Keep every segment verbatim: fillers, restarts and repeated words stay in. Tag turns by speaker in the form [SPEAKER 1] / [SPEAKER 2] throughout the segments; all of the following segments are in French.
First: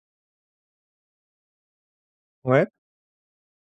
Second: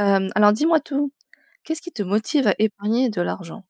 [SPEAKER 1] Hem, alors dis-moi tout. Qu'est-ce qui te motive à
[SPEAKER 2] Ouais,
[SPEAKER 1] épargner de l'argent?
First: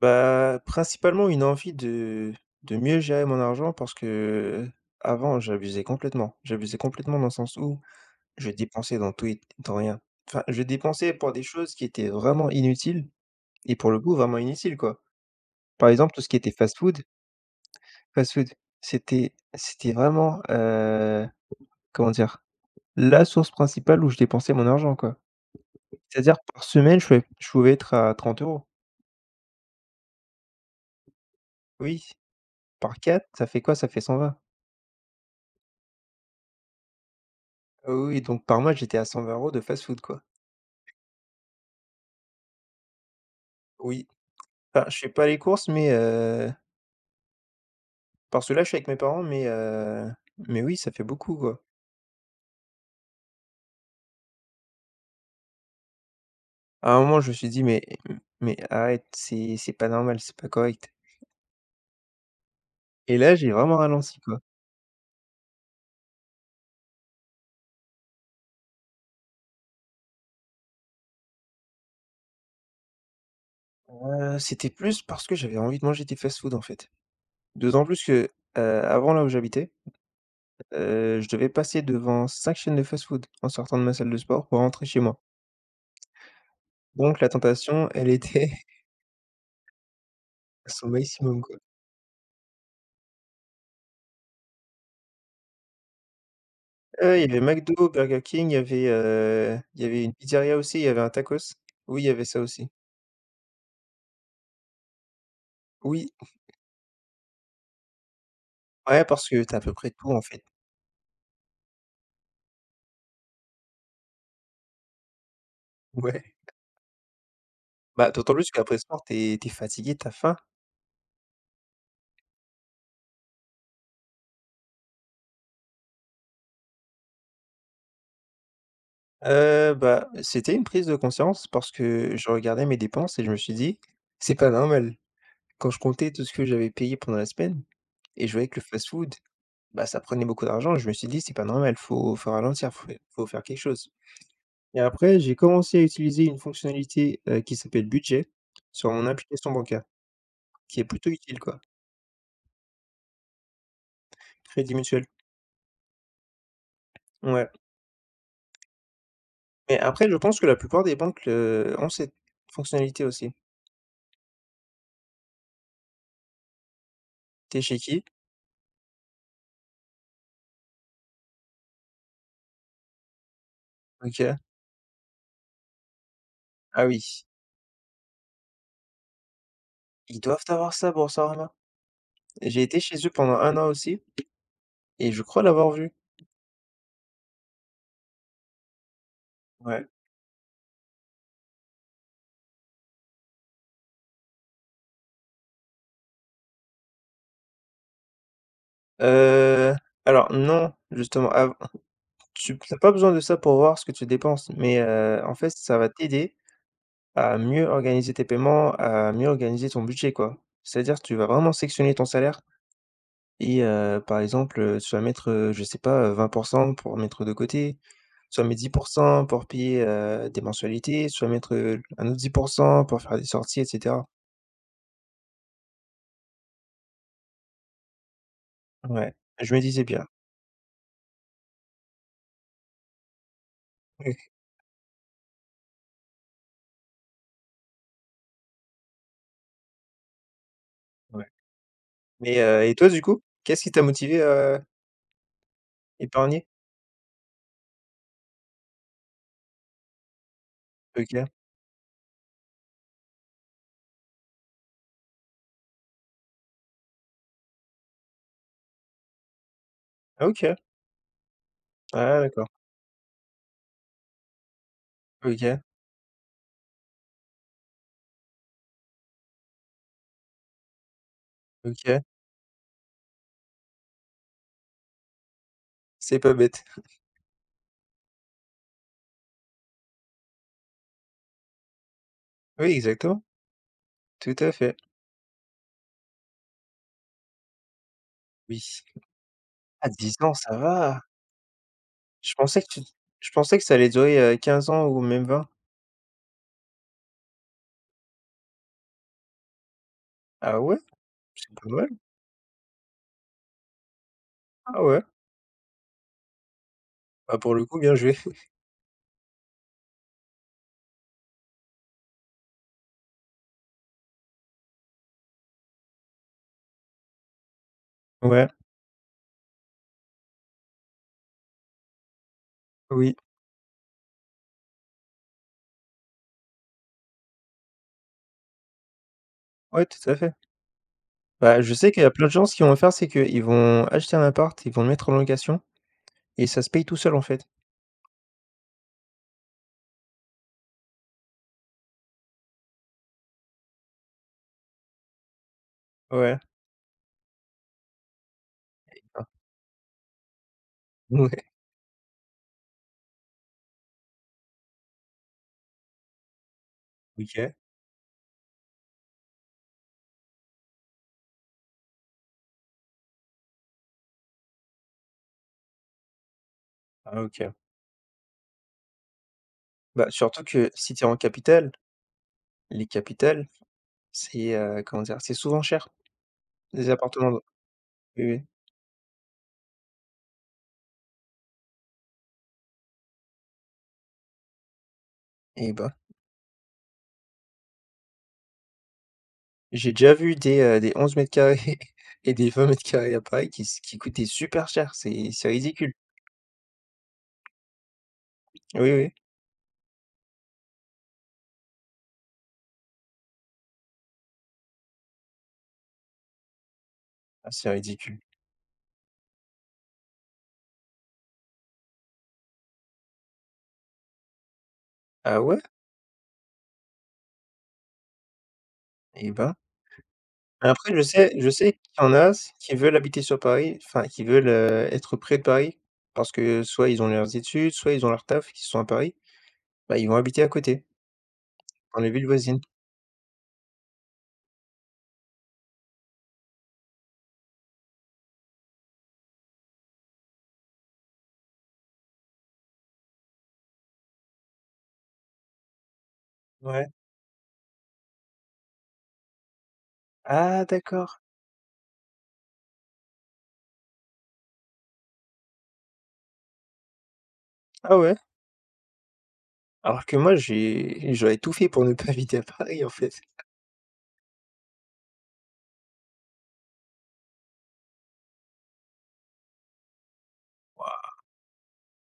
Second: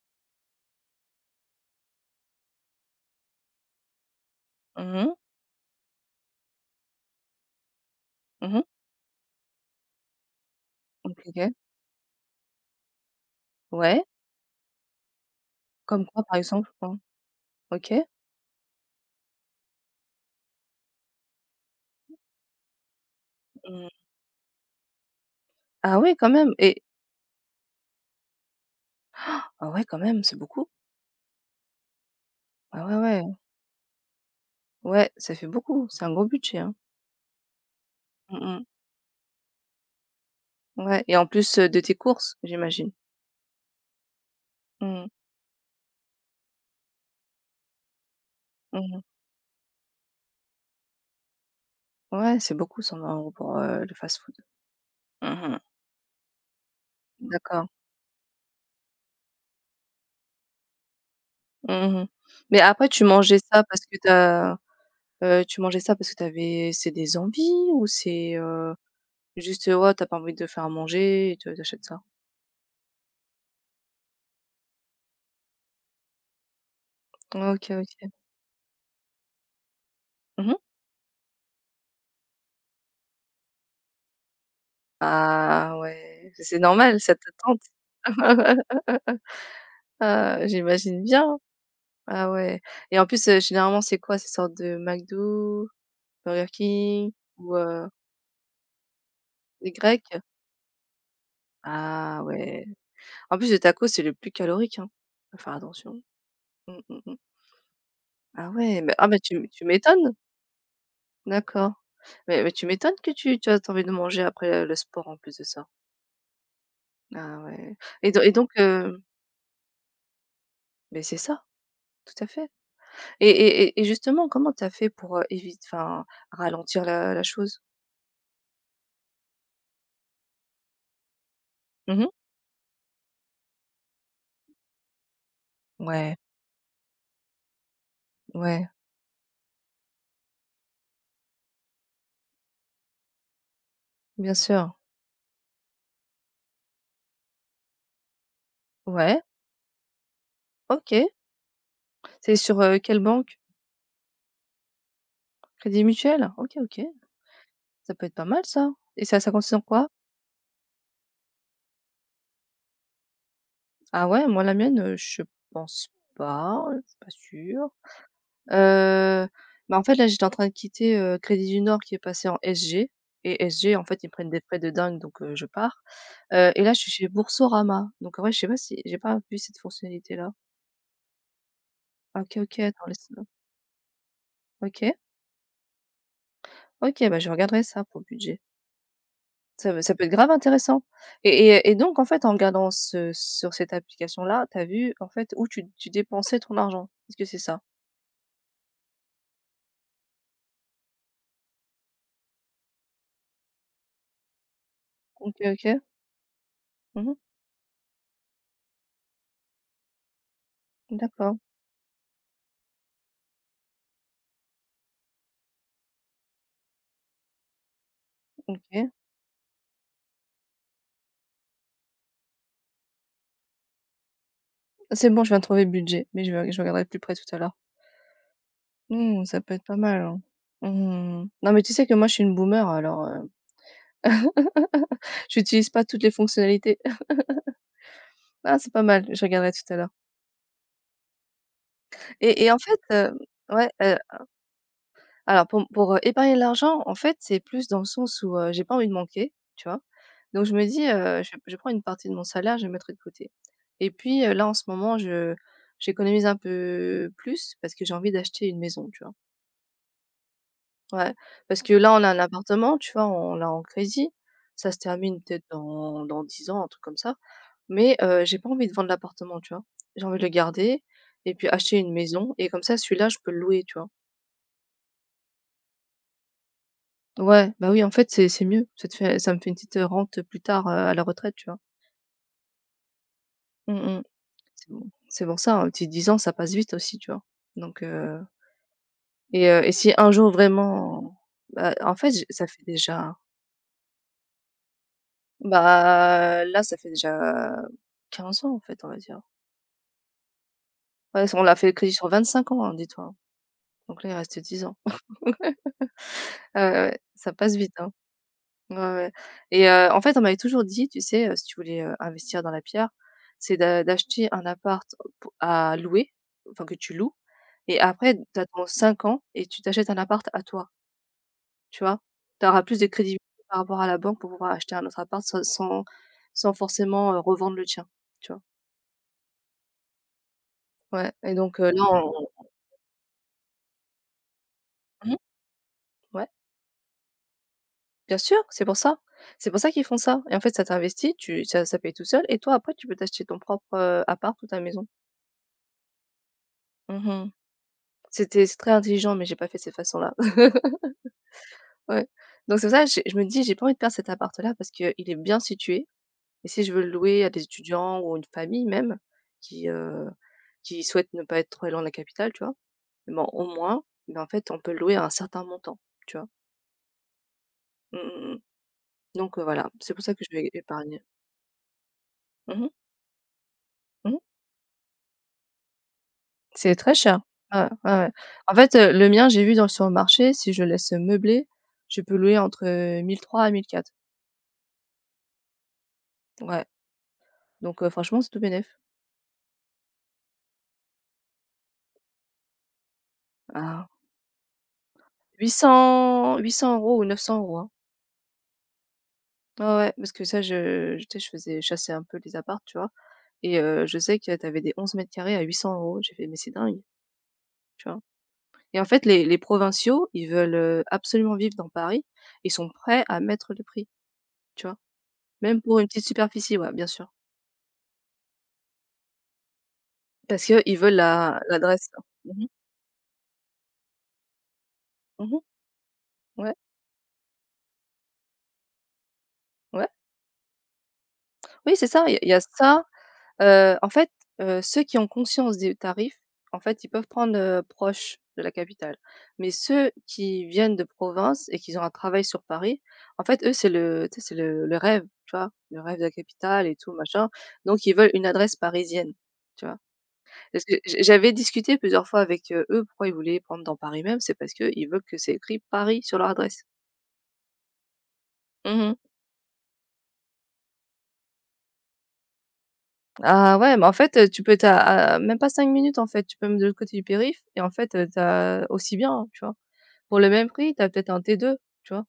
[SPEAKER 2] bah, principalement une envie de de mieux gérer mon argent parce que,
[SPEAKER 1] Mmh mh.
[SPEAKER 2] avant, j'abusais complètement. J'abusais complètement dans le sens où je
[SPEAKER 1] Mmh.
[SPEAKER 2] dépensais dans tout et dans rien. Enfin, je dépensais
[SPEAKER 1] OK,
[SPEAKER 2] pour des
[SPEAKER 1] OK.
[SPEAKER 2] choses qui étaient vraiment inutiles et pour le
[SPEAKER 1] Ouais.
[SPEAKER 2] coup, vraiment inutiles, quoi. Par
[SPEAKER 1] Comme
[SPEAKER 2] exemple, tout
[SPEAKER 1] quoi
[SPEAKER 2] ce
[SPEAKER 1] par
[SPEAKER 2] qui était
[SPEAKER 1] exemple? Hein?
[SPEAKER 2] fast-food,
[SPEAKER 1] OK.
[SPEAKER 2] fast-food, c'était c'était vraiment, heu, comment dire? La source
[SPEAKER 1] Mmh.
[SPEAKER 2] principale où je dépensais mon argent, quoi.
[SPEAKER 1] Ah ouais quand
[SPEAKER 2] C'est-à-dire
[SPEAKER 1] même.
[SPEAKER 2] par
[SPEAKER 1] et
[SPEAKER 2] semaine, je pouvais je pouvais être à trente euros.
[SPEAKER 1] ah ouais quand même, c'est beaucoup.
[SPEAKER 2] Oui,
[SPEAKER 1] Ah
[SPEAKER 2] par
[SPEAKER 1] ouais, ouais.
[SPEAKER 2] quatre ça fait quoi? Ça fait cent vingt.
[SPEAKER 1] Ouais, ça fait beaucoup. C'est un gros budget, hein.
[SPEAKER 2] Ah oui, oui, donc
[SPEAKER 1] Mmh
[SPEAKER 2] par
[SPEAKER 1] mh.
[SPEAKER 2] mois, j'étais à cent vingt euros de fast-food, quoi.
[SPEAKER 1] Ouais et en plus, heu, de tes courses, j'imagine?
[SPEAKER 2] Oui. Enfin, je
[SPEAKER 1] Mmh.
[SPEAKER 2] fais pas les courses, mais heu, parce que là, je suis avec mes
[SPEAKER 1] Mmh.
[SPEAKER 2] parents, mais heu, mais oui, ça fait beaucoup, quoi.
[SPEAKER 1] Ouais, c'est beaucoup cent vingt euros pour, heu, le fast-food. Mmh.
[SPEAKER 2] À un moment, je me suis dit:
[SPEAKER 1] D'accord.
[SPEAKER 2] «Mais mais arrête, c'est c'est pas normal, c'est pas correct»
[SPEAKER 1] Mmh. Mais après tu
[SPEAKER 2] et là,
[SPEAKER 1] mangeais
[SPEAKER 2] j'ai
[SPEAKER 1] ça
[SPEAKER 2] vraiment
[SPEAKER 1] parce que
[SPEAKER 2] ralenti, quoi.
[SPEAKER 1] t'as, as, tu mangeais ça parce que t'avais, c'est des envies ou c'est, heu juste, heu, ouais, t'as pas envie de faire à manger et tu achètes ça.
[SPEAKER 2] Heu, c'était plus parce que j'avais envie de manger des fast-food, en fait.
[SPEAKER 1] OK,
[SPEAKER 2] D'autant plus
[SPEAKER 1] OK.
[SPEAKER 2] que, heu, avant, là où j'habitais,
[SPEAKER 1] Mmh.
[SPEAKER 2] heu, je devais passer devant cinq chaînes de fast-food en sortant de ma salle de sport pour rentrer chez moi.
[SPEAKER 1] Ah ouais, c'est normal, ça
[SPEAKER 2] Donc la
[SPEAKER 1] te tente.
[SPEAKER 2] tentation, elle était
[SPEAKER 1] Ah,
[SPEAKER 2] à son
[SPEAKER 1] j'imagine bien.
[SPEAKER 2] maximum, quoi.
[SPEAKER 1] Ah ouais et en plus, heu, généralement, c'est quoi? Ces sortes de McDo, Burger King
[SPEAKER 2] Heu, il y avait
[SPEAKER 1] ou heu,
[SPEAKER 2] McDo, Burger King, il y avait, heu,
[SPEAKER 1] des
[SPEAKER 2] il y avait
[SPEAKER 1] grecs?
[SPEAKER 2] une pizzeria aussi, il y avait un tacos. Oui, il y
[SPEAKER 1] Ah
[SPEAKER 2] avait ça
[SPEAKER 1] ouais.
[SPEAKER 2] aussi.
[SPEAKER 1] En plus, le taco, c'est le plus calorique, hein. Faut faire attention.
[SPEAKER 2] Oui,
[SPEAKER 1] Mmh, mmh, mmh. Ah ouais, mais
[SPEAKER 2] ouais,
[SPEAKER 1] ah, mais
[SPEAKER 2] parce que
[SPEAKER 1] tu
[SPEAKER 2] tu à
[SPEAKER 1] tu
[SPEAKER 2] peu près tout
[SPEAKER 1] m'étonnes.
[SPEAKER 2] en fait.
[SPEAKER 1] D'accord. Mais mais tu m'étonnes que tu tu as envie de manger après, le sport en plus de ça.
[SPEAKER 2] Ouais.
[SPEAKER 1] Ah ouais
[SPEAKER 2] Bah,
[SPEAKER 1] et do et
[SPEAKER 2] d'autant plus
[SPEAKER 1] donc
[SPEAKER 2] qu'après
[SPEAKER 1] heu
[SPEAKER 2] sport, t'es es fatigué, t'as faim.
[SPEAKER 1] mais c'est ça, tout à fait et et et et justement, comment tu as fait pour éviter enfin, ralentir la la chose?
[SPEAKER 2] Heu, bah, c'était une prise de conscience parce
[SPEAKER 1] Mmh.
[SPEAKER 2] que je regardais mes dépenses et je me suis dit: «C'est pas normal». Quand je comptais
[SPEAKER 1] Ouais,
[SPEAKER 2] tout ce que j'avais payé pendant la semaine et je voyais que le
[SPEAKER 1] ouais,
[SPEAKER 2] fast-food, bah, ça prenait beaucoup d'argent, je me suis dit: «C'est pas normal, faut faut ralentir, faut faut faire quelque chose».
[SPEAKER 1] bien sûr.
[SPEAKER 2] Et après, j'ai commencé à utiliser une fonctionnalité, heu, qui s'appelle budget sur mon
[SPEAKER 1] Ouais,
[SPEAKER 2] application bancaire, qui est
[SPEAKER 1] OK.
[SPEAKER 2] plutôt utile quoi.
[SPEAKER 1] C'est sur, heu, quelle banque?
[SPEAKER 2] Crédit Mutuel,
[SPEAKER 1] Crédit Mutuel? OK, OK.
[SPEAKER 2] ouais.
[SPEAKER 1] Ça peut être pas mal ça et ça ça consiste en
[SPEAKER 2] Mais
[SPEAKER 1] quoi?
[SPEAKER 2] après, je pense que la plupart des banques, heu, ont cette fonctionnalité aussi.
[SPEAKER 1] Ah ouais, moi la mienne, heu, je pense pas, je suis pas
[SPEAKER 2] T'es
[SPEAKER 1] sûre.
[SPEAKER 2] chez qui?
[SPEAKER 1] Heu, bah, en fait, là, j'étais en train de quitter, heu, Crédit du Nord qui est passé en S G. Et S G, en fait, ils prennent
[SPEAKER 2] OK.
[SPEAKER 1] des frais de dingue donc heu, je pars. Heu et là, je
[SPEAKER 2] Ah
[SPEAKER 1] suis
[SPEAKER 2] oui,
[SPEAKER 1] chez Boursorama donc en vrai, je sais pas si j'ai pas vu cette
[SPEAKER 2] ils
[SPEAKER 1] fonctionnalité-là.
[SPEAKER 2] doivent avoir ça, Boursorama.
[SPEAKER 1] OK, OK,
[SPEAKER 2] J'ai été
[SPEAKER 1] attends,
[SPEAKER 2] chez eux
[SPEAKER 1] laisse-moi.
[SPEAKER 2] pendant un an aussi
[SPEAKER 1] OK,
[SPEAKER 2] et je crois l'avoir vu.
[SPEAKER 1] OK, bah, je regarderai ça pour le budget. Ça va,
[SPEAKER 2] Ouais.
[SPEAKER 1] ça peut être grave intéressant et et et donc en fait, en regardant ce sur cette application-là, tu as vu, en fait, où tu tu dépensais ton argent. Est-ce que c'est ça?
[SPEAKER 2] Heu, alors non, justement, av tu n'as pas besoin de ça pour voir ce que tu dépenses, mais heu, en
[SPEAKER 1] OK,
[SPEAKER 2] fait, ça
[SPEAKER 1] OK.
[SPEAKER 2] va t'aider
[SPEAKER 1] Mmh.
[SPEAKER 2] à mieux organiser tes paiements, à mieux organiser ton budget, quoi. C'est-à-dire, que tu vas
[SPEAKER 1] D'accord,
[SPEAKER 2] vraiment sectionner ton salaire et heu, par exemple, heu, tu vas mettre, heu, je sais pas, heu, vingt pour cent pour mettre de côté, tu vas mettre dix pour
[SPEAKER 1] OK.
[SPEAKER 2] cent pour payer, heu, des mensualités, tu vas mettre, heu, un autre dix pour cent pour faire des sorties et cetera.
[SPEAKER 1] C'est bon, je viens de trouver le budget mais je vais je regarderai de plus près tout à l'heure.
[SPEAKER 2] Ouais,
[SPEAKER 1] Mmh, ça
[SPEAKER 2] je
[SPEAKER 1] peut
[SPEAKER 2] me
[SPEAKER 1] être pas
[SPEAKER 2] disais
[SPEAKER 1] mal,
[SPEAKER 2] bien.
[SPEAKER 1] hein. Mmh. Non, mais tu sais que moi, je suis une boomer, alors, heu, j'utilise pas toutes les fonctionnalités. Ah, c'est pas mal, je regarderai tout à l'heure.
[SPEAKER 2] Ouais. Mais
[SPEAKER 1] Et et en
[SPEAKER 2] heu et
[SPEAKER 1] fait,
[SPEAKER 2] toi, du
[SPEAKER 1] heu,
[SPEAKER 2] coup, qu'est-ce
[SPEAKER 1] ouais,
[SPEAKER 2] qui t'a
[SPEAKER 1] heu,
[SPEAKER 2] motivé à
[SPEAKER 1] alors pour pour, heu, épargner de
[SPEAKER 2] épargner?
[SPEAKER 1] l'argent, en fait, c'est plus dans le sens où, heu, j'ai pas envie de manquer, tu vois? Donc je me dis, heu,
[SPEAKER 2] OK.
[SPEAKER 1] je je prends une partie de mon salaire, je le mettrai de côté et puis, heu, là, en ce moment, je j'économise un peu plus parce que j'ai envie d'acheter une maison, tu vois?
[SPEAKER 2] Ah, OK.
[SPEAKER 1] Ouais, parce que là, on a un
[SPEAKER 2] Ah d'accord.
[SPEAKER 1] appartement, tu vois? On l'a en crédit. Ça se termine peut-être
[SPEAKER 2] OK,
[SPEAKER 1] dans dans dix ans, un truc comme ça. Mais, heu, j'ai pas envie de vendre l'appartement, tu vois? J'ai envie de le garder et puis acheter une
[SPEAKER 2] OK.
[SPEAKER 1] maison et comme ça, celui-là, je peux le louer, tu vois?
[SPEAKER 2] C'est pas bête.
[SPEAKER 1] Ouais, bah, oui, en fait, c'est c'est mieux. Ça te fait ça me fait une petite rente plus tard, heu, à la retraite, tu vois?
[SPEAKER 2] Oui, exactement.
[SPEAKER 1] Mmh mh.
[SPEAKER 2] Tout à
[SPEAKER 1] C'est
[SPEAKER 2] fait.
[SPEAKER 1] bon, c'est pour ça, hein, petit 10 ans, ça passe vite aussi, tu vois? Donc, heu
[SPEAKER 2] Oui.
[SPEAKER 1] et heu et
[SPEAKER 2] À
[SPEAKER 1] si un
[SPEAKER 2] dix
[SPEAKER 1] jour
[SPEAKER 2] ans, ça va.
[SPEAKER 1] vraiment. Bah, en fait, j
[SPEAKER 2] Je
[SPEAKER 1] ça
[SPEAKER 2] pensais
[SPEAKER 1] fait
[SPEAKER 2] que tu
[SPEAKER 1] déjà.
[SPEAKER 2] je pensais que ça allait durer, heu, quinze ans ou même vingt.
[SPEAKER 1] Bah, là, ça fait déjà quinze ans, en fait, on va dire.
[SPEAKER 2] Ah ouais?
[SPEAKER 1] Ouais, on
[SPEAKER 2] C'est
[SPEAKER 1] l'a fait
[SPEAKER 2] pas
[SPEAKER 1] le
[SPEAKER 2] mal.
[SPEAKER 1] crédit sur vingt-cinq ans, hein, dis-toi, hein. Donc là, il reste dix ans.
[SPEAKER 2] Ah ouais.
[SPEAKER 1] Ouais, ouais, ça
[SPEAKER 2] Bah, pour
[SPEAKER 1] passe
[SPEAKER 2] le
[SPEAKER 1] vite,
[SPEAKER 2] coup,
[SPEAKER 1] hein.
[SPEAKER 2] bien joué.
[SPEAKER 1] Ouais, ouais et heu, en fait, on m'avait toujours dit, tu sais, heu, si tu voulais, heu, investir dans la pierre, c'est d'a d'acheter un appart pou à louer, enfin que tu loues et après
[SPEAKER 2] Ouais,
[SPEAKER 1] t'attends cinq ans et tu t'achètes un appart à toi, tu vois? Tu auras plus de
[SPEAKER 2] oui,
[SPEAKER 1] crédibilité par rapport à la banque pour pouvoir acheter un autre appart sans sans sans forcément, heu, revendre le tien, tu vois?
[SPEAKER 2] ouais, tout à fait.
[SPEAKER 1] Ouais et
[SPEAKER 2] Bah,
[SPEAKER 1] donc heu,
[SPEAKER 2] je
[SPEAKER 1] là
[SPEAKER 2] sais qu'il y a
[SPEAKER 1] on
[SPEAKER 2] plein de gens, ce qu'ils vont faire, c'est qu'ils vont acheter un appart, ils vont le mettre
[SPEAKER 1] mmh,
[SPEAKER 2] en location
[SPEAKER 1] ouais,
[SPEAKER 2] et ça se paye tout seul, en fait.
[SPEAKER 1] bien sûr, c'est pour ça. C'est pour ça qu'ils font ça et en fait ça t'investit, tu ça ça paye tout seul et toi après tu peux t'acheter ton propre, heu, appart ou ta maison.
[SPEAKER 2] Ouais.
[SPEAKER 1] Mmh. C'était c'est très intelligent mais
[SPEAKER 2] Ah,
[SPEAKER 1] j'ai pas fait de cette façon-là.
[SPEAKER 2] ouais.
[SPEAKER 1] Ouais. Donc c'est pour ça que j'ai je me dis: «J'ai pas envie de perdre cet appart-là» parce qu'il est bien situé et si je veux le louer à des
[SPEAKER 2] OK.
[SPEAKER 1] étudiants ou une famille même qui, heu, qui souhaite ne pas être trop loin de la capitale, tu vois? Bon au moins, ben, en fait on peut le louer à un certain montant, tu vois?
[SPEAKER 2] Ah OK.
[SPEAKER 1] Mmh mh, mmh. Donc heu, voilà, c'est pour
[SPEAKER 2] Bah,
[SPEAKER 1] ça que je
[SPEAKER 2] surtout
[SPEAKER 1] vais
[SPEAKER 2] que si
[SPEAKER 1] épargner.
[SPEAKER 2] tu es en capitale,
[SPEAKER 1] Mmh mh.
[SPEAKER 2] les capitales,
[SPEAKER 1] Mmh.
[SPEAKER 2] c'est, heu, comment dire? C'est souvent cher,
[SPEAKER 1] C'est
[SPEAKER 2] les
[SPEAKER 1] très cher.
[SPEAKER 2] appartements.
[SPEAKER 1] Ouais, ouais, ouais.
[SPEAKER 2] Oui, oui
[SPEAKER 1] En fait, heu, le mien, j'ai vu dans sur le marché, si je le laisse meubler, je peux louer entre, heu, mille trois cents à mille quatre.
[SPEAKER 2] et bah,
[SPEAKER 1] Ouais, donc heu, franchement, c'est tout bénef.
[SPEAKER 2] j'ai déjà vu des, heu, des onze mètres carrés et des vingt mètres carrés à Paris qui s
[SPEAKER 1] Ah,
[SPEAKER 2] qui coûtaient super cher, c'est c'est
[SPEAKER 1] huit
[SPEAKER 2] ridicule.
[SPEAKER 1] 800 euros ou neuf cents €, hein.
[SPEAKER 2] Oui, oui,
[SPEAKER 1] Ouais, ouais, parce que ça, je je tu sais, je faisais chasser un peu les apparts, tu vois? Et heu, je sais que tu avais des onze mètres carrés à huit cents euros. J'ai fait: «Mais c'est dingue»,
[SPEAKER 2] ah c'est
[SPEAKER 1] tu vois?
[SPEAKER 2] ridicule.
[SPEAKER 1] Et en fait, les les provinciaux, ils veulent, heu, absolument vivre dans Paris. Ils sont prêts à mettre le prix, tu vois?
[SPEAKER 2] Ah ouais?
[SPEAKER 1] Même pour une petite superficie, ouais, bien sûr.
[SPEAKER 2] Eh ben,
[SPEAKER 1] Parce qu'ils
[SPEAKER 2] après
[SPEAKER 1] veulent
[SPEAKER 2] je sais
[SPEAKER 1] la
[SPEAKER 2] je sais
[SPEAKER 1] l'adresse.
[SPEAKER 2] qu'il y en a
[SPEAKER 1] Mmh mh.
[SPEAKER 2] s qui veulent habiter sur Paris, enfin qui veulent, heu, être près
[SPEAKER 1] Mmh.
[SPEAKER 2] de Paris parce
[SPEAKER 1] Ouais,
[SPEAKER 2] que soit ils ont leurs études, soit ils ont leur taf qui sont à Paris,
[SPEAKER 1] ouais.
[SPEAKER 2] bah, ils vont habiter à côté,
[SPEAKER 1] Oui, c'est
[SPEAKER 2] dans
[SPEAKER 1] ça,
[SPEAKER 2] les
[SPEAKER 1] il y a
[SPEAKER 2] villes
[SPEAKER 1] il y a
[SPEAKER 2] voisines.
[SPEAKER 1] ça. Heu, en fait, heu, ceux qui ont conscience des tarifs, en fait, ils peuvent prendre, heu, proche de la capitale. Mais ceux qui viennent de province et qui ont un travail sur Paris, en fait, eux, c'est le tu sais, c'est le le rêve, tu vois? Le rêve de la capitale et
[SPEAKER 2] Ouais.
[SPEAKER 1] tout machin, donc ils veulent une adresse parisienne, tu vois?
[SPEAKER 2] Ah
[SPEAKER 1] Parce que j
[SPEAKER 2] d'accord.
[SPEAKER 1] j'avais discuté plusieurs fois avec, heu, eux, pourquoi ils voulaient prendre dans Paris même, c'est parce qu'ils veulent que c'est écrit Paris sur leur adresse.
[SPEAKER 2] Ah ouais?
[SPEAKER 1] Mmh.
[SPEAKER 2] Alors que moi j'ai j'aurais tout fait pour ne pas habiter à Paris en fait.
[SPEAKER 1] Ah ouais, mais en fait, heu, tu peux t'as as même pas cinq minutes, en fait, tu peux même de l'autre côté du périph et en fait, heu, tu aussi bien, hein, tu vois? Pour le même prix, t'as peut-être un T deux, tu vois?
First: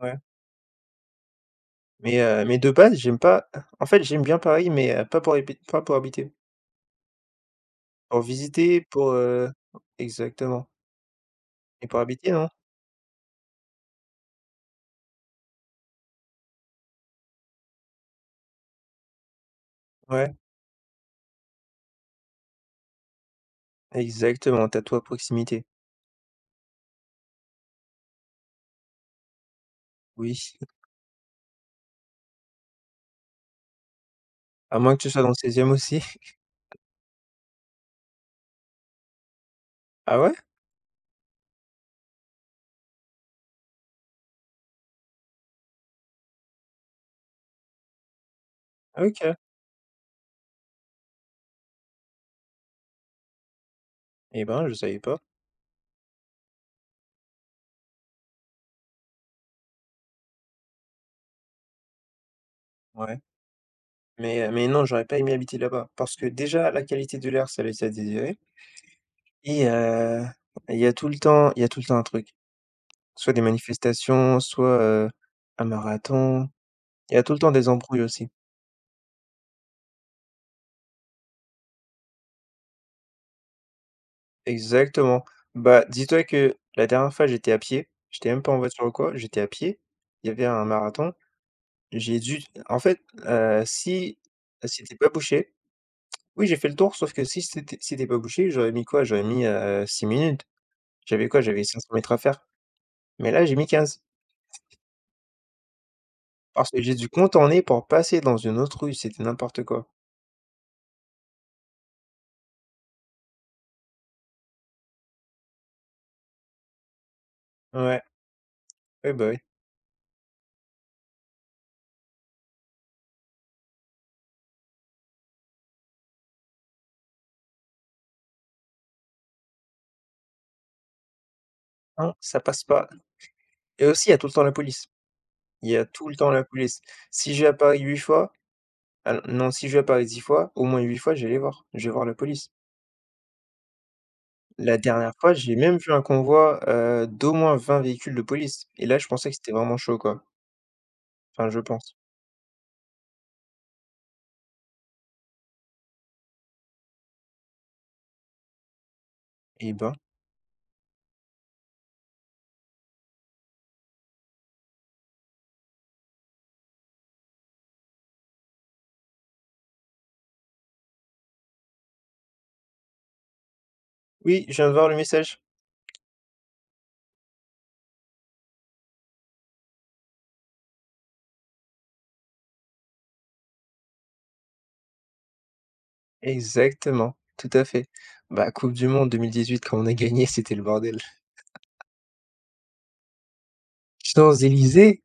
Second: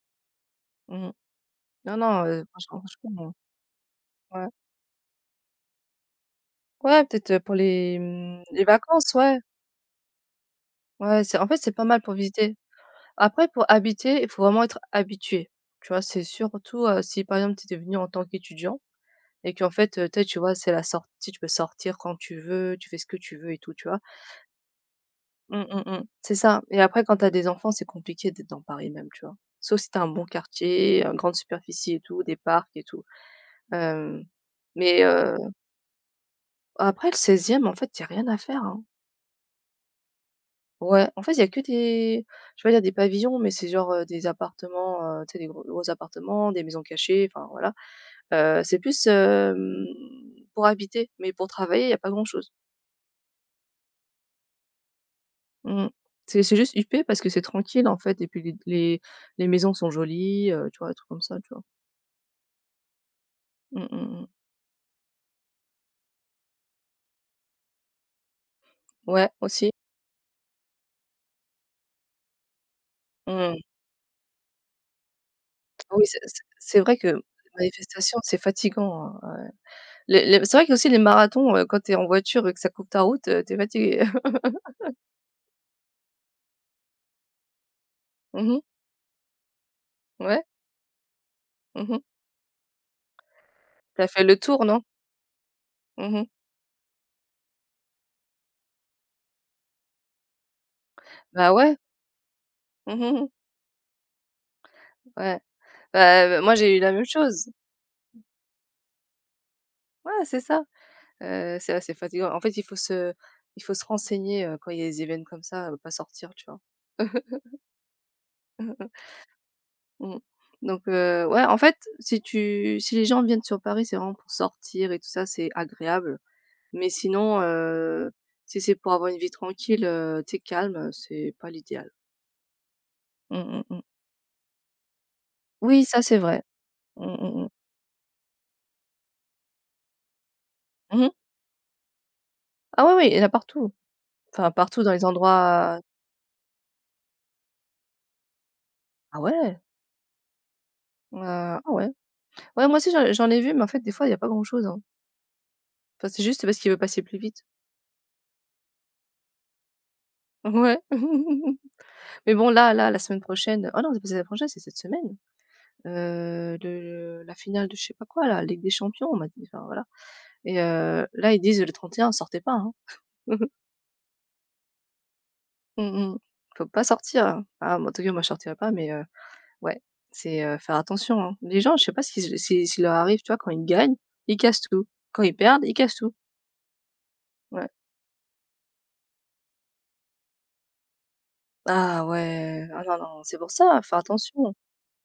[SPEAKER 2] Ouais.
[SPEAKER 1] Mmh. Non, non,
[SPEAKER 2] Mais heu,
[SPEAKER 1] heu,
[SPEAKER 2] mais de
[SPEAKER 1] franchement
[SPEAKER 2] base, j'aime
[SPEAKER 1] franchement,
[SPEAKER 2] pas en fait, j'aime bien
[SPEAKER 1] ouais.
[SPEAKER 2] Paris, mais heu, pas pour habi pas pour habiter.
[SPEAKER 1] Ouais, peut-être, heu, pour les,
[SPEAKER 2] Pour
[SPEAKER 1] mmh, les
[SPEAKER 2] visiter, pour,
[SPEAKER 1] vacances, ouais.
[SPEAKER 2] heu exactement.
[SPEAKER 1] Ouais, c'est en fait, c'est pas
[SPEAKER 2] Et pour
[SPEAKER 1] mal pour
[SPEAKER 2] habiter, non.
[SPEAKER 1] visiter. Après pour habiter, il faut vraiment être habitué, tu vois? C'est surtout, heu, si par exemple, tu venu en tant qu'étudiant et qu'en fait, heu, tu sais,
[SPEAKER 2] Ouais,
[SPEAKER 1] tu vois, c'est la sortie, tu peux sortir quand tu veux, tu fais ce que tu veux et tout, tu vois?
[SPEAKER 2] exactement, t'as as tout à proximité.
[SPEAKER 1] Mmh, mmh, mmh. C'est ça et après quand t'as des enfants, c'est compliqué d'être dans Paris même, tu vois? Sauf si tu un bon
[SPEAKER 2] Oui,
[SPEAKER 1] quartier, heu, grande superficie et tout, des parcs et tout. Hem,
[SPEAKER 2] à moins que
[SPEAKER 1] mais
[SPEAKER 2] tu sois dans le
[SPEAKER 1] heu,
[SPEAKER 2] seizième aussi.
[SPEAKER 1] après le seizième, en fait, il y a rien à faire, hein.
[SPEAKER 2] Ah ouais?
[SPEAKER 1] Ouais, en fait, il y a que des je vais pas dire des pavillons, mais c'est genre, heu, des appartements, heu, tu sais, des gros gros appartements, des maisons cachées, enfin voilà. Heu, c'est plus,
[SPEAKER 2] OK.
[SPEAKER 1] hem, pour habiter, mais pour travailler, il y a pas grand-chose.
[SPEAKER 2] Eh ben, je savais pas.
[SPEAKER 1] Mmh. C'est c'est juste huppé parce que c'est tranquille, en fait et puis les les les maisons sont jolies, heu, tu vois? Des trucs comme ça, tu vois?
[SPEAKER 2] Ouais.
[SPEAKER 1] Mmh mh, mmh.
[SPEAKER 2] Mais heu, mais non, j'aurais pas aimé habiter là-bas parce que déjà la qualité de l'air, ça laisse à désirer
[SPEAKER 1] Ouais,
[SPEAKER 2] et
[SPEAKER 1] aussi.
[SPEAKER 2] heu, il y a tout le temps il y a tout le temps un truc. Soit des
[SPEAKER 1] Mmh.
[SPEAKER 2] manifestations, soit, heu, un
[SPEAKER 1] Oui, c'est c'est
[SPEAKER 2] marathon.
[SPEAKER 1] c'est vrai
[SPEAKER 2] Il y
[SPEAKER 1] que
[SPEAKER 2] a tout le temps des embrouilles
[SPEAKER 1] manifestation
[SPEAKER 2] aussi.
[SPEAKER 1] c'est fatigant, hein, ouais. Les les C'est vrai qu'aussi les marathons, heu, quand tu es en voiture et que ça coupe ta route, heu, tu es fatigué.
[SPEAKER 2] Exactement. Bah, dis-toi que la dernière fois, j'étais à pied. J'étais même
[SPEAKER 1] Mmh
[SPEAKER 2] pas en
[SPEAKER 1] mh.
[SPEAKER 2] voiture ou quoi, j'étais à pied. Il y
[SPEAKER 1] Ouais.
[SPEAKER 2] avait un marathon.
[SPEAKER 1] Mmh mh.
[SPEAKER 2] J'ai dû en fait, heu,
[SPEAKER 1] Tu as
[SPEAKER 2] si
[SPEAKER 1] fait le tour, non?
[SPEAKER 2] c'était pas bouché,
[SPEAKER 1] Mmh mh.
[SPEAKER 2] oui, j'ai fait le tour, sauf que si c'était c'était pas bouché, j'aurais mis quoi? J'aurais mis, heu, 6 minutes. J'avais quoi?
[SPEAKER 1] Bah,
[SPEAKER 2] J'avais
[SPEAKER 1] ouais.
[SPEAKER 2] cinq cents mètres à faire.
[SPEAKER 1] Mmh mh, mmh.
[SPEAKER 2] Mais là, j'ai mis quinze
[SPEAKER 1] Ouais. Bah, moi,
[SPEAKER 2] parce
[SPEAKER 1] j'ai
[SPEAKER 2] que
[SPEAKER 1] eu la
[SPEAKER 2] j'ai
[SPEAKER 1] même
[SPEAKER 2] dû
[SPEAKER 1] chose.
[SPEAKER 2] contourner pour passer dans une autre rue, c'était n'importe quoi.
[SPEAKER 1] Ouais, c'est ça. Heu, c'est assez fatigant. En fait, il faut se il faut se renseigner, heu, quand il y a des événements comme ça, heu, pas sortir, tu vois?
[SPEAKER 2] Ouais, oui, bah, oui.
[SPEAKER 1] Mmh. Donc heu, ouais, en fait, si tu si les gens viennent sur Paris, c'est vraiment pour sortir et tout ça, c'est agréable. Mais sinon, heu, si c'est pour avoir une vie tranquille, heu, tu sais, calme, c'est pas l'idéal.
[SPEAKER 2] Non, ça passe pas
[SPEAKER 1] Mmh mh, mmh.
[SPEAKER 2] et aussi, il y a tout le temps la police. Il y
[SPEAKER 1] Oui,
[SPEAKER 2] a
[SPEAKER 1] ça,
[SPEAKER 2] tout le
[SPEAKER 1] c'est
[SPEAKER 2] temps
[SPEAKER 1] vrai.
[SPEAKER 2] la police.
[SPEAKER 1] Mmh
[SPEAKER 2] Si
[SPEAKER 1] mh,
[SPEAKER 2] j'ai
[SPEAKER 1] mmh.
[SPEAKER 2] à Paris huit fois. Ah non, non, si je vais à Paris dix fois, au moins huit
[SPEAKER 1] Mmh.
[SPEAKER 2] fois, je vais les voir. Je vais voir la police.
[SPEAKER 1] Ah ouais, oui, il y en a partout. Enfin,
[SPEAKER 2] La
[SPEAKER 1] partout dans les
[SPEAKER 2] dernière fois, j'ai même
[SPEAKER 1] endroits.
[SPEAKER 2] vu un convoi, heu, d'au moins vingt véhicules de police et là, je
[SPEAKER 1] Ah
[SPEAKER 2] pensais que c'était
[SPEAKER 1] ouais?
[SPEAKER 2] vraiment chaud, quoi.
[SPEAKER 1] Heu,
[SPEAKER 2] Enfin, je
[SPEAKER 1] ah ouais.
[SPEAKER 2] pense.
[SPEAKER 1] Ouais, moi aussi, j'en j'en ai vu, mais en fait, des fois, il y a pas grand-chose, hein. Enfin, c'est juste parce qu'il veut passer plus vite.
[SPEAKER 2] Eh ben,
[SPEAKER 1] Ouais. Mais bon, là là, la semaine prochaine. Oh non, c'est pas la semaine prochaine, c'est cette semaine. heu, de la finale de je sais pas quoi, la Ligue des champions, on m'a dit, enfin voilà. Et heu, là ils disent: «Le trente et un sortez pas, hein».
[SPEAKER 2] oui, je viens de voir le message.
[SPEAKER 1] Mmh mh. Faut pas sortir, hein. Ah, moi, en tout cas moi je sortirai pas, mais heu, ouais, c'est, heu, faire attention, hein. Les gens, je sais pas si ce si s'il leur arrive, tu vois, quand ils gagnent, ils cassent tout. Quand ils perdent, ils cassent tout.
[SPEAKER 2] Exactement, tout à
[SPEAKER 1] Ouais.
[SPEAKER 2] fait. Bah, Coupe du monde deux mille dix-huit quand on a gagné, c'était le bordel.
[SPEAKER 1] Ah ouais, ah non, non, c'est pour ça, faire attention.
[SPEAKER 2] Champs-Élysées,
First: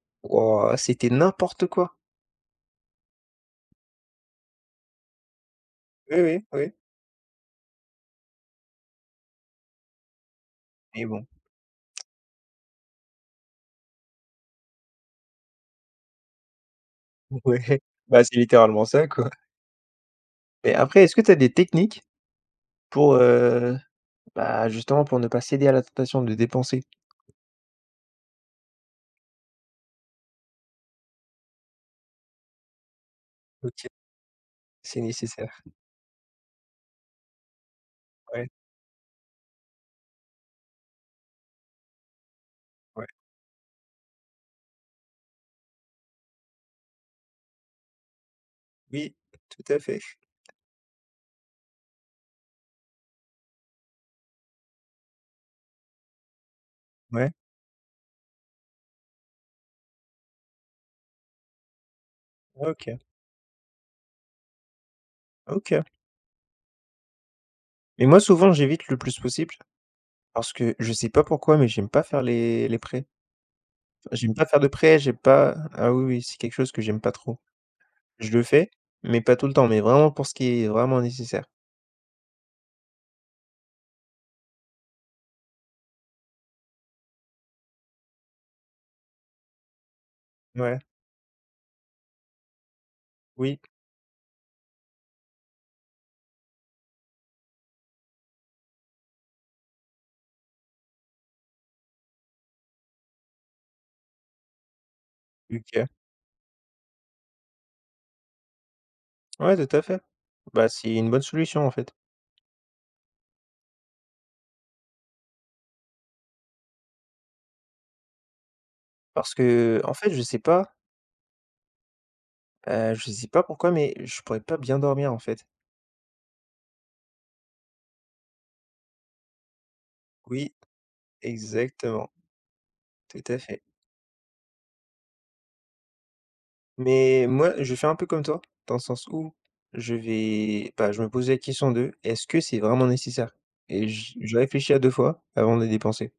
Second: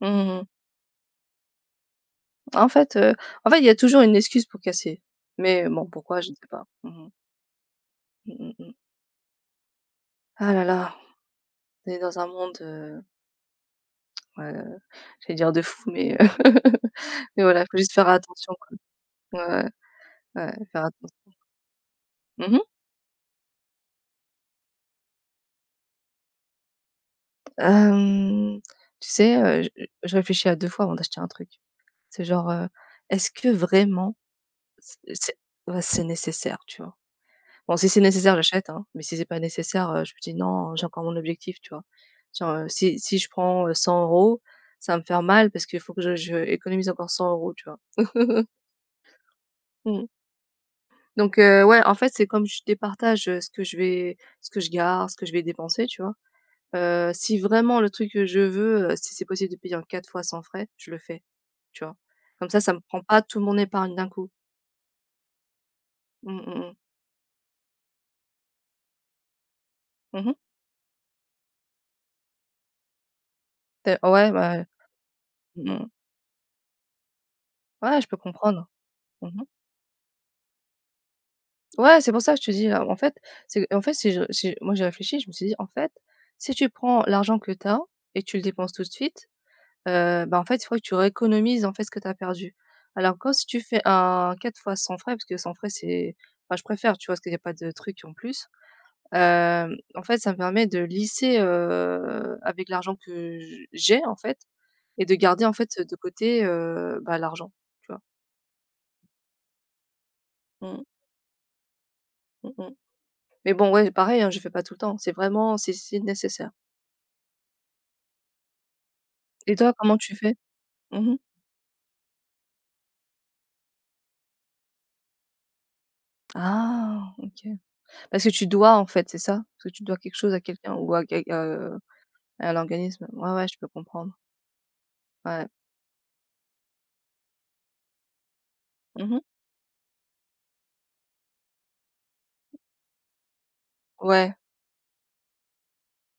[SPEAKER 1] Mmh.
[SPEAKER 2] wouah, c'était n'importe quoi.
[SPEAKER 1] En fait, heu, en fait il y a toujours une excuse pour casser. Mais bon,
[SPEAKER 2] Oui,
[SPEAKER 1] pourquoi, je ne
[SPEAKER 2] oui,
[SPEAKER 1] sais pas.
[SPEAKER 2] oui,
[SPEAKER 1] Mmh mh. Mmh, mmh. Ah là là,
[SPEAKER 2] mais bon,
[SPEAKER 1] on est dans un monde, heu, ouais. J'allais dire de fou, mais heu, mais voilà, faut
[SPEAKER 2] ouais,
[SPEAKER 1] juste faire
[SPEAKER 2] bah, c'est
[SPEAKER 1] attention, quoi.
[SPEAKER 2] littéralement ça, quoi.
[SPEAKER 1] Ouais, ouais, ouais,
[SPEAKER 2] Mais
[SPEAKER 1] faire
[SPEAKER 2] après, est-ce que
[SPEAKER 1] attention.
[SPEAKER 2] tu as des techniques
[SPEAKER 1] Mmh mh.
[SPEAKER 2] pour, heu, bah, justement pour ne pas céder à la tentation de dépenser?
[SPEAKER 1] Hem, tu sais, heu, je je réfléchis à deux fois avant d'acheter un truc. C'est genre, heu, est-ce que
[SPEAKER 2] OK,
[SPEAKER 1] vraiment c
[SPEAKER 2] c'est
[SPEAKER 1] c'est
[SPEAKER 2] nécessaire.
[SPEAKER 1] ouais, c'est nécessaire, tu vois? Bon, si c'est nécessaire,
[SPEAKER 2] Ouais,
[SPEAKER 1] j'achète, hein, mais si c'est pas nécessaire, heu, je me dis: «Non, j'ai encore mon objectif», tu vois? Genre, heu, si
[SPEAKER 2] ouais.
[SPEAKER 1] si je prends, heu, cent euros, ça va me faire mal parce qu'il faut que je je économise encore cent euros, tu vois?
[SPEAKER 2] Oui, tout à fait.
[SPEAKER 1] Mmh. Donc heu, ouais, en fait, c'est comme je départage, heu, ce que je vais ce que je garde, ce que je vais dépenser, tu vois? Heu,
[SPEAKER 2] Ouais,
[SPEAKER 1] si vraiment le truc que je veux, heu, si c'est possible de payer en quatre fois sans frais, je le fais, tu vois? Comme ça, ça me
[SPEAKER 2] OK,
[SPEAKER 1] prend pas tout mon épargne d'un coup.
[SPEAKER 2] OK.
[SPEAKER 1] Mmh, mmh mh.
[SPEAKER 2] Mais moi, souvent, j'évite le plus possible
[SPEAKER 1] Mmh mh.
[SPEAKER 2] parce que je sais pas pourquoi, mais j'aime pas faire les les prêts. Enfin,
[SPEAKER 1] Ouais,
[SPEAKER 2] j'aime pas faire
[SPEAKER 1] bah,
[SPEAKER 2] de prêts, j'aime pas.
[SPEAKER 1] mmh.
[SPEAKER 2] Ah oui, oui, c'est quelque chose que j'aime pas trop.
[SPEAKER 1] Ouais, je peux
[SPEAKER 2] Je le
[SPEAKER 1] comprendre.
[SPEAKER 2] fais, mais pas
[SPEAKER 1] Mmh.
[SPEAKER 2] tout le temps, mais vraiment pour ce qui est vraiment nécessaire.
[SPEAKER 1] Ouais, c'est pour ça que je te dis, là. En fait, c'est, en fait, si je si moi j'ai réfléchi, je me suis dit: «En fait, si tu prends l'argent que tu as et tu le dépenses tout de suite, Heu, bah, en fait, il faut
[SPEAKER 2] Ouais,
[SPEAKER 1] que tu rééconomises, en fait, ce que tu as perdu. Alors, quand si
[SPEAKER 2] oui,
[SPEAKER 1] tu fais un quatre fois sans frais, parce que sans frais, c'est, enfin, je préfère, tu vois? Parce qu'il y a pas de trucs en plus. Hem, en fait, ça me permet de lisser, heu, avec l'argent que j j'ai, en fait, et de garder, en fait,
[SPEAKER 2] OK.
[SPEAKER 1] de côté, heu, bah, l'argent, tu vois?
[SPEAKER 2] Ouais, tout à fait. Bah,
[SPEAKER 1] Mmh,
[SPEAKER 2] c'est une bonne solution, en fait.
[SPEAKER 1] mmh mh. Mais bon, ouais, pareil, hein, je fais pas tout le temps. C'est vraiment, c'est c'est nécessaire.
[SPEAKER 2] Parce
[SPEAKER 1] Et toi,
[SPEAKER 2] que en
[SPEAKER 1] comment
[SPEAKER 2] fait,
[SPEAKER 1] tu
[SPEAKER 2] je
[SPEAKER 1] fais?
[SPEAKER 2] sais pas,
[SPEAKER 1] Mmh.
[SPEAKER 2] heu, je sais pas pourquoi, mais je pourrais pas bien dormir, en fait.
[SPEAKER 1] Ah! OK. Parce que tu dois, en fait, c'est ça? Parce que tu dois quelque chose à
[SPEAKER 2] Oui,
[SPEAKER 1] quelqu'un ou à quel
[SPEAKER 2] exactement,
[SPEAKER 1] à l'organisme.
[SPEAKER 2] tout
[SPEAKER 1] Ouais,
[SPEAKER 2] à
[SPEAKER 1] ouais, je
[SPEAKER 2] fait.
[SPEAKER 1] peux comprendre. Ouais.
[SPEAKER 2] Mais moi, je fais un peu comme toi, dans le sens
[SPEAKER 1] Mmh.
[SPEAKER 2] où je vais, bah, je me pose la question de est-ce que c'est vraiment nécessaire? Et j- je
[SPEAKER 1] Ouais.
[SPEAKER 2] réfléchis à deux fois avant de les dépenser.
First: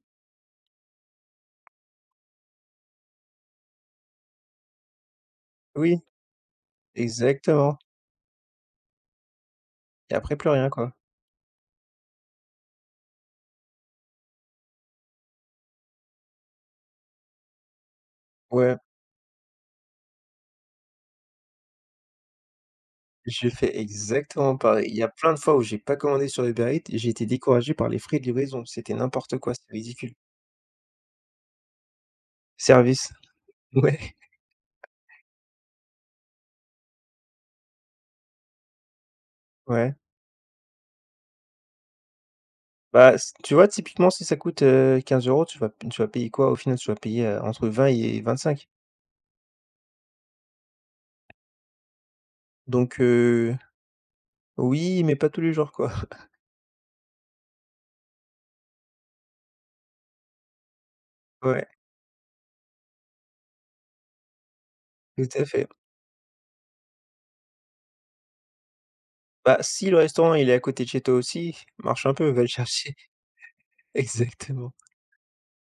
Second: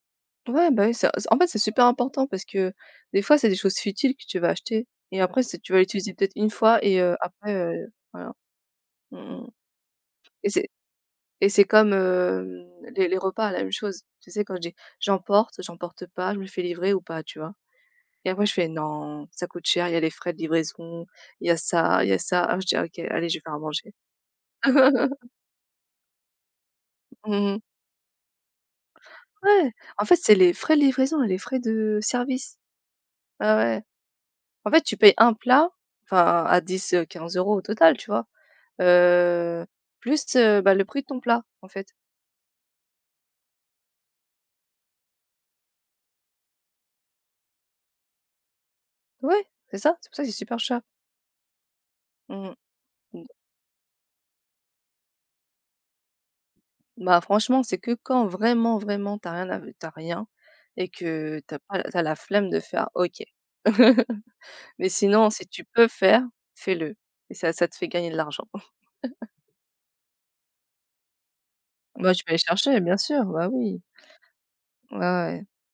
[SPEAKER 1] Ouais, bah, oui, c'est c'est en fait, c'est super important parce que des fois, c'est des choses futiles que tu vas acheter et après, c'est tu vas
[SPEAKER 2] Oui,
[SPEAKER 1] l'utiliser peut-être une fois et heu, après,
[SPEAKER 2] exactement.
[SPEAKER 1] heu, voilà. Mmh mh.
[SPEAKER 2] Et après, plus
[SPEAKER 1] Et
[SPEAKER 2] rien,
[SPEAKER 1] c'est,
[SPEAKER 2] quoi.
[SPEAKER 1] et c'est comme, hem, les les repas, la même chose. Tu sais, quand je dis: «J'emporte, j'emporte pas, je me fais livrer ou pas?» tu vois? Et après je fais:
[SPEAKER 2] Ouais,
[SPEAKER 1] «Non, ça coûte cher, il y a les frais de livraison, il y a ça, il y a ça». Ah, je dis: «OK, allez, je vais
[SPEAKER 2] j'ai
[SPEAKER 1] faire à
[SPEAKER 2] fait
[SPEAKER 1] manger».
[SPEAKER 2] exactement pareil. Il y a plein de fois où j'ai pas commandé sur Uber Eats et j'ai été
[SPEAKER 1] Mmh.
[SPEAKER 2] découragé par les frais de livraison. C'était n'importe quoi,
[SPEAKER 1] Ouais,
[SPEAKER 2] c'était
[SPEAKER 1] en
[SPEAKER 2] ridicule.
[SPEAKER 1] fait, c'est les frais de livraison et les frais de service.
[SPEAKER 2] Service.
[SPEAKER 1] Ah ouais.
[SPEAKER 2] Ouais,
[SPEAKER 1] En fait, tu payes un plat, enfin à dix euh, quinze euros au total, tu vois? Heu,
[SPEAKER 2] ouais.
[SPEAKER 1] plus, heu, bah, le prix de ton plat, en fait.
[SPEAKER 2] Bah, c- tu vois, typiquement, si ça coûte euh, quinze euros, tu vas, tu vas payer quoi? Au final, tu vas payer euh, entre vingt et vingt-cinq.
[SPEAKER 1] Ouais, c'est ça, c'est pour ça que c'est super cher. Mmh mh.
[SPEAKER 2] Donc, euh, Oui, mais pas tous les jours, quoi.
[SPEAKER 1] Bah, franchement, c'est que quand vraiment, vraiment t'as rien à v rien et que t'as
[SPEAKER 2] Ouais,
[SPEAKER 1] pas tu as la flemme de faire, OK. Mais
[SPEAKER 2] tout
[SPEAKER 1] sinon,
[SPEAKER 2] à
[SPEAKER 1] si tu
[SPEAKER 2] fait.
[SPEAKER 1] peux faire, fais-le, et ça ça te fait gagner de l'argent.
[SPEAKER 2] Bah, si le restaurant, il est à côté de chez toi aussi, marche un
[SPEAKER 1] Moi, je
[SPEAKER 2] peu,
[SPEAKER 1] vais les
[SPEAKER 2] va le
[SPEAKER 1] chercher,
[SPEAKER 2] chercher.
[SPEAKER 1] bien sûr, bah oui.
[SPEAKER 2] Exactement.
[SPEAKER 1] Ouais, ouais.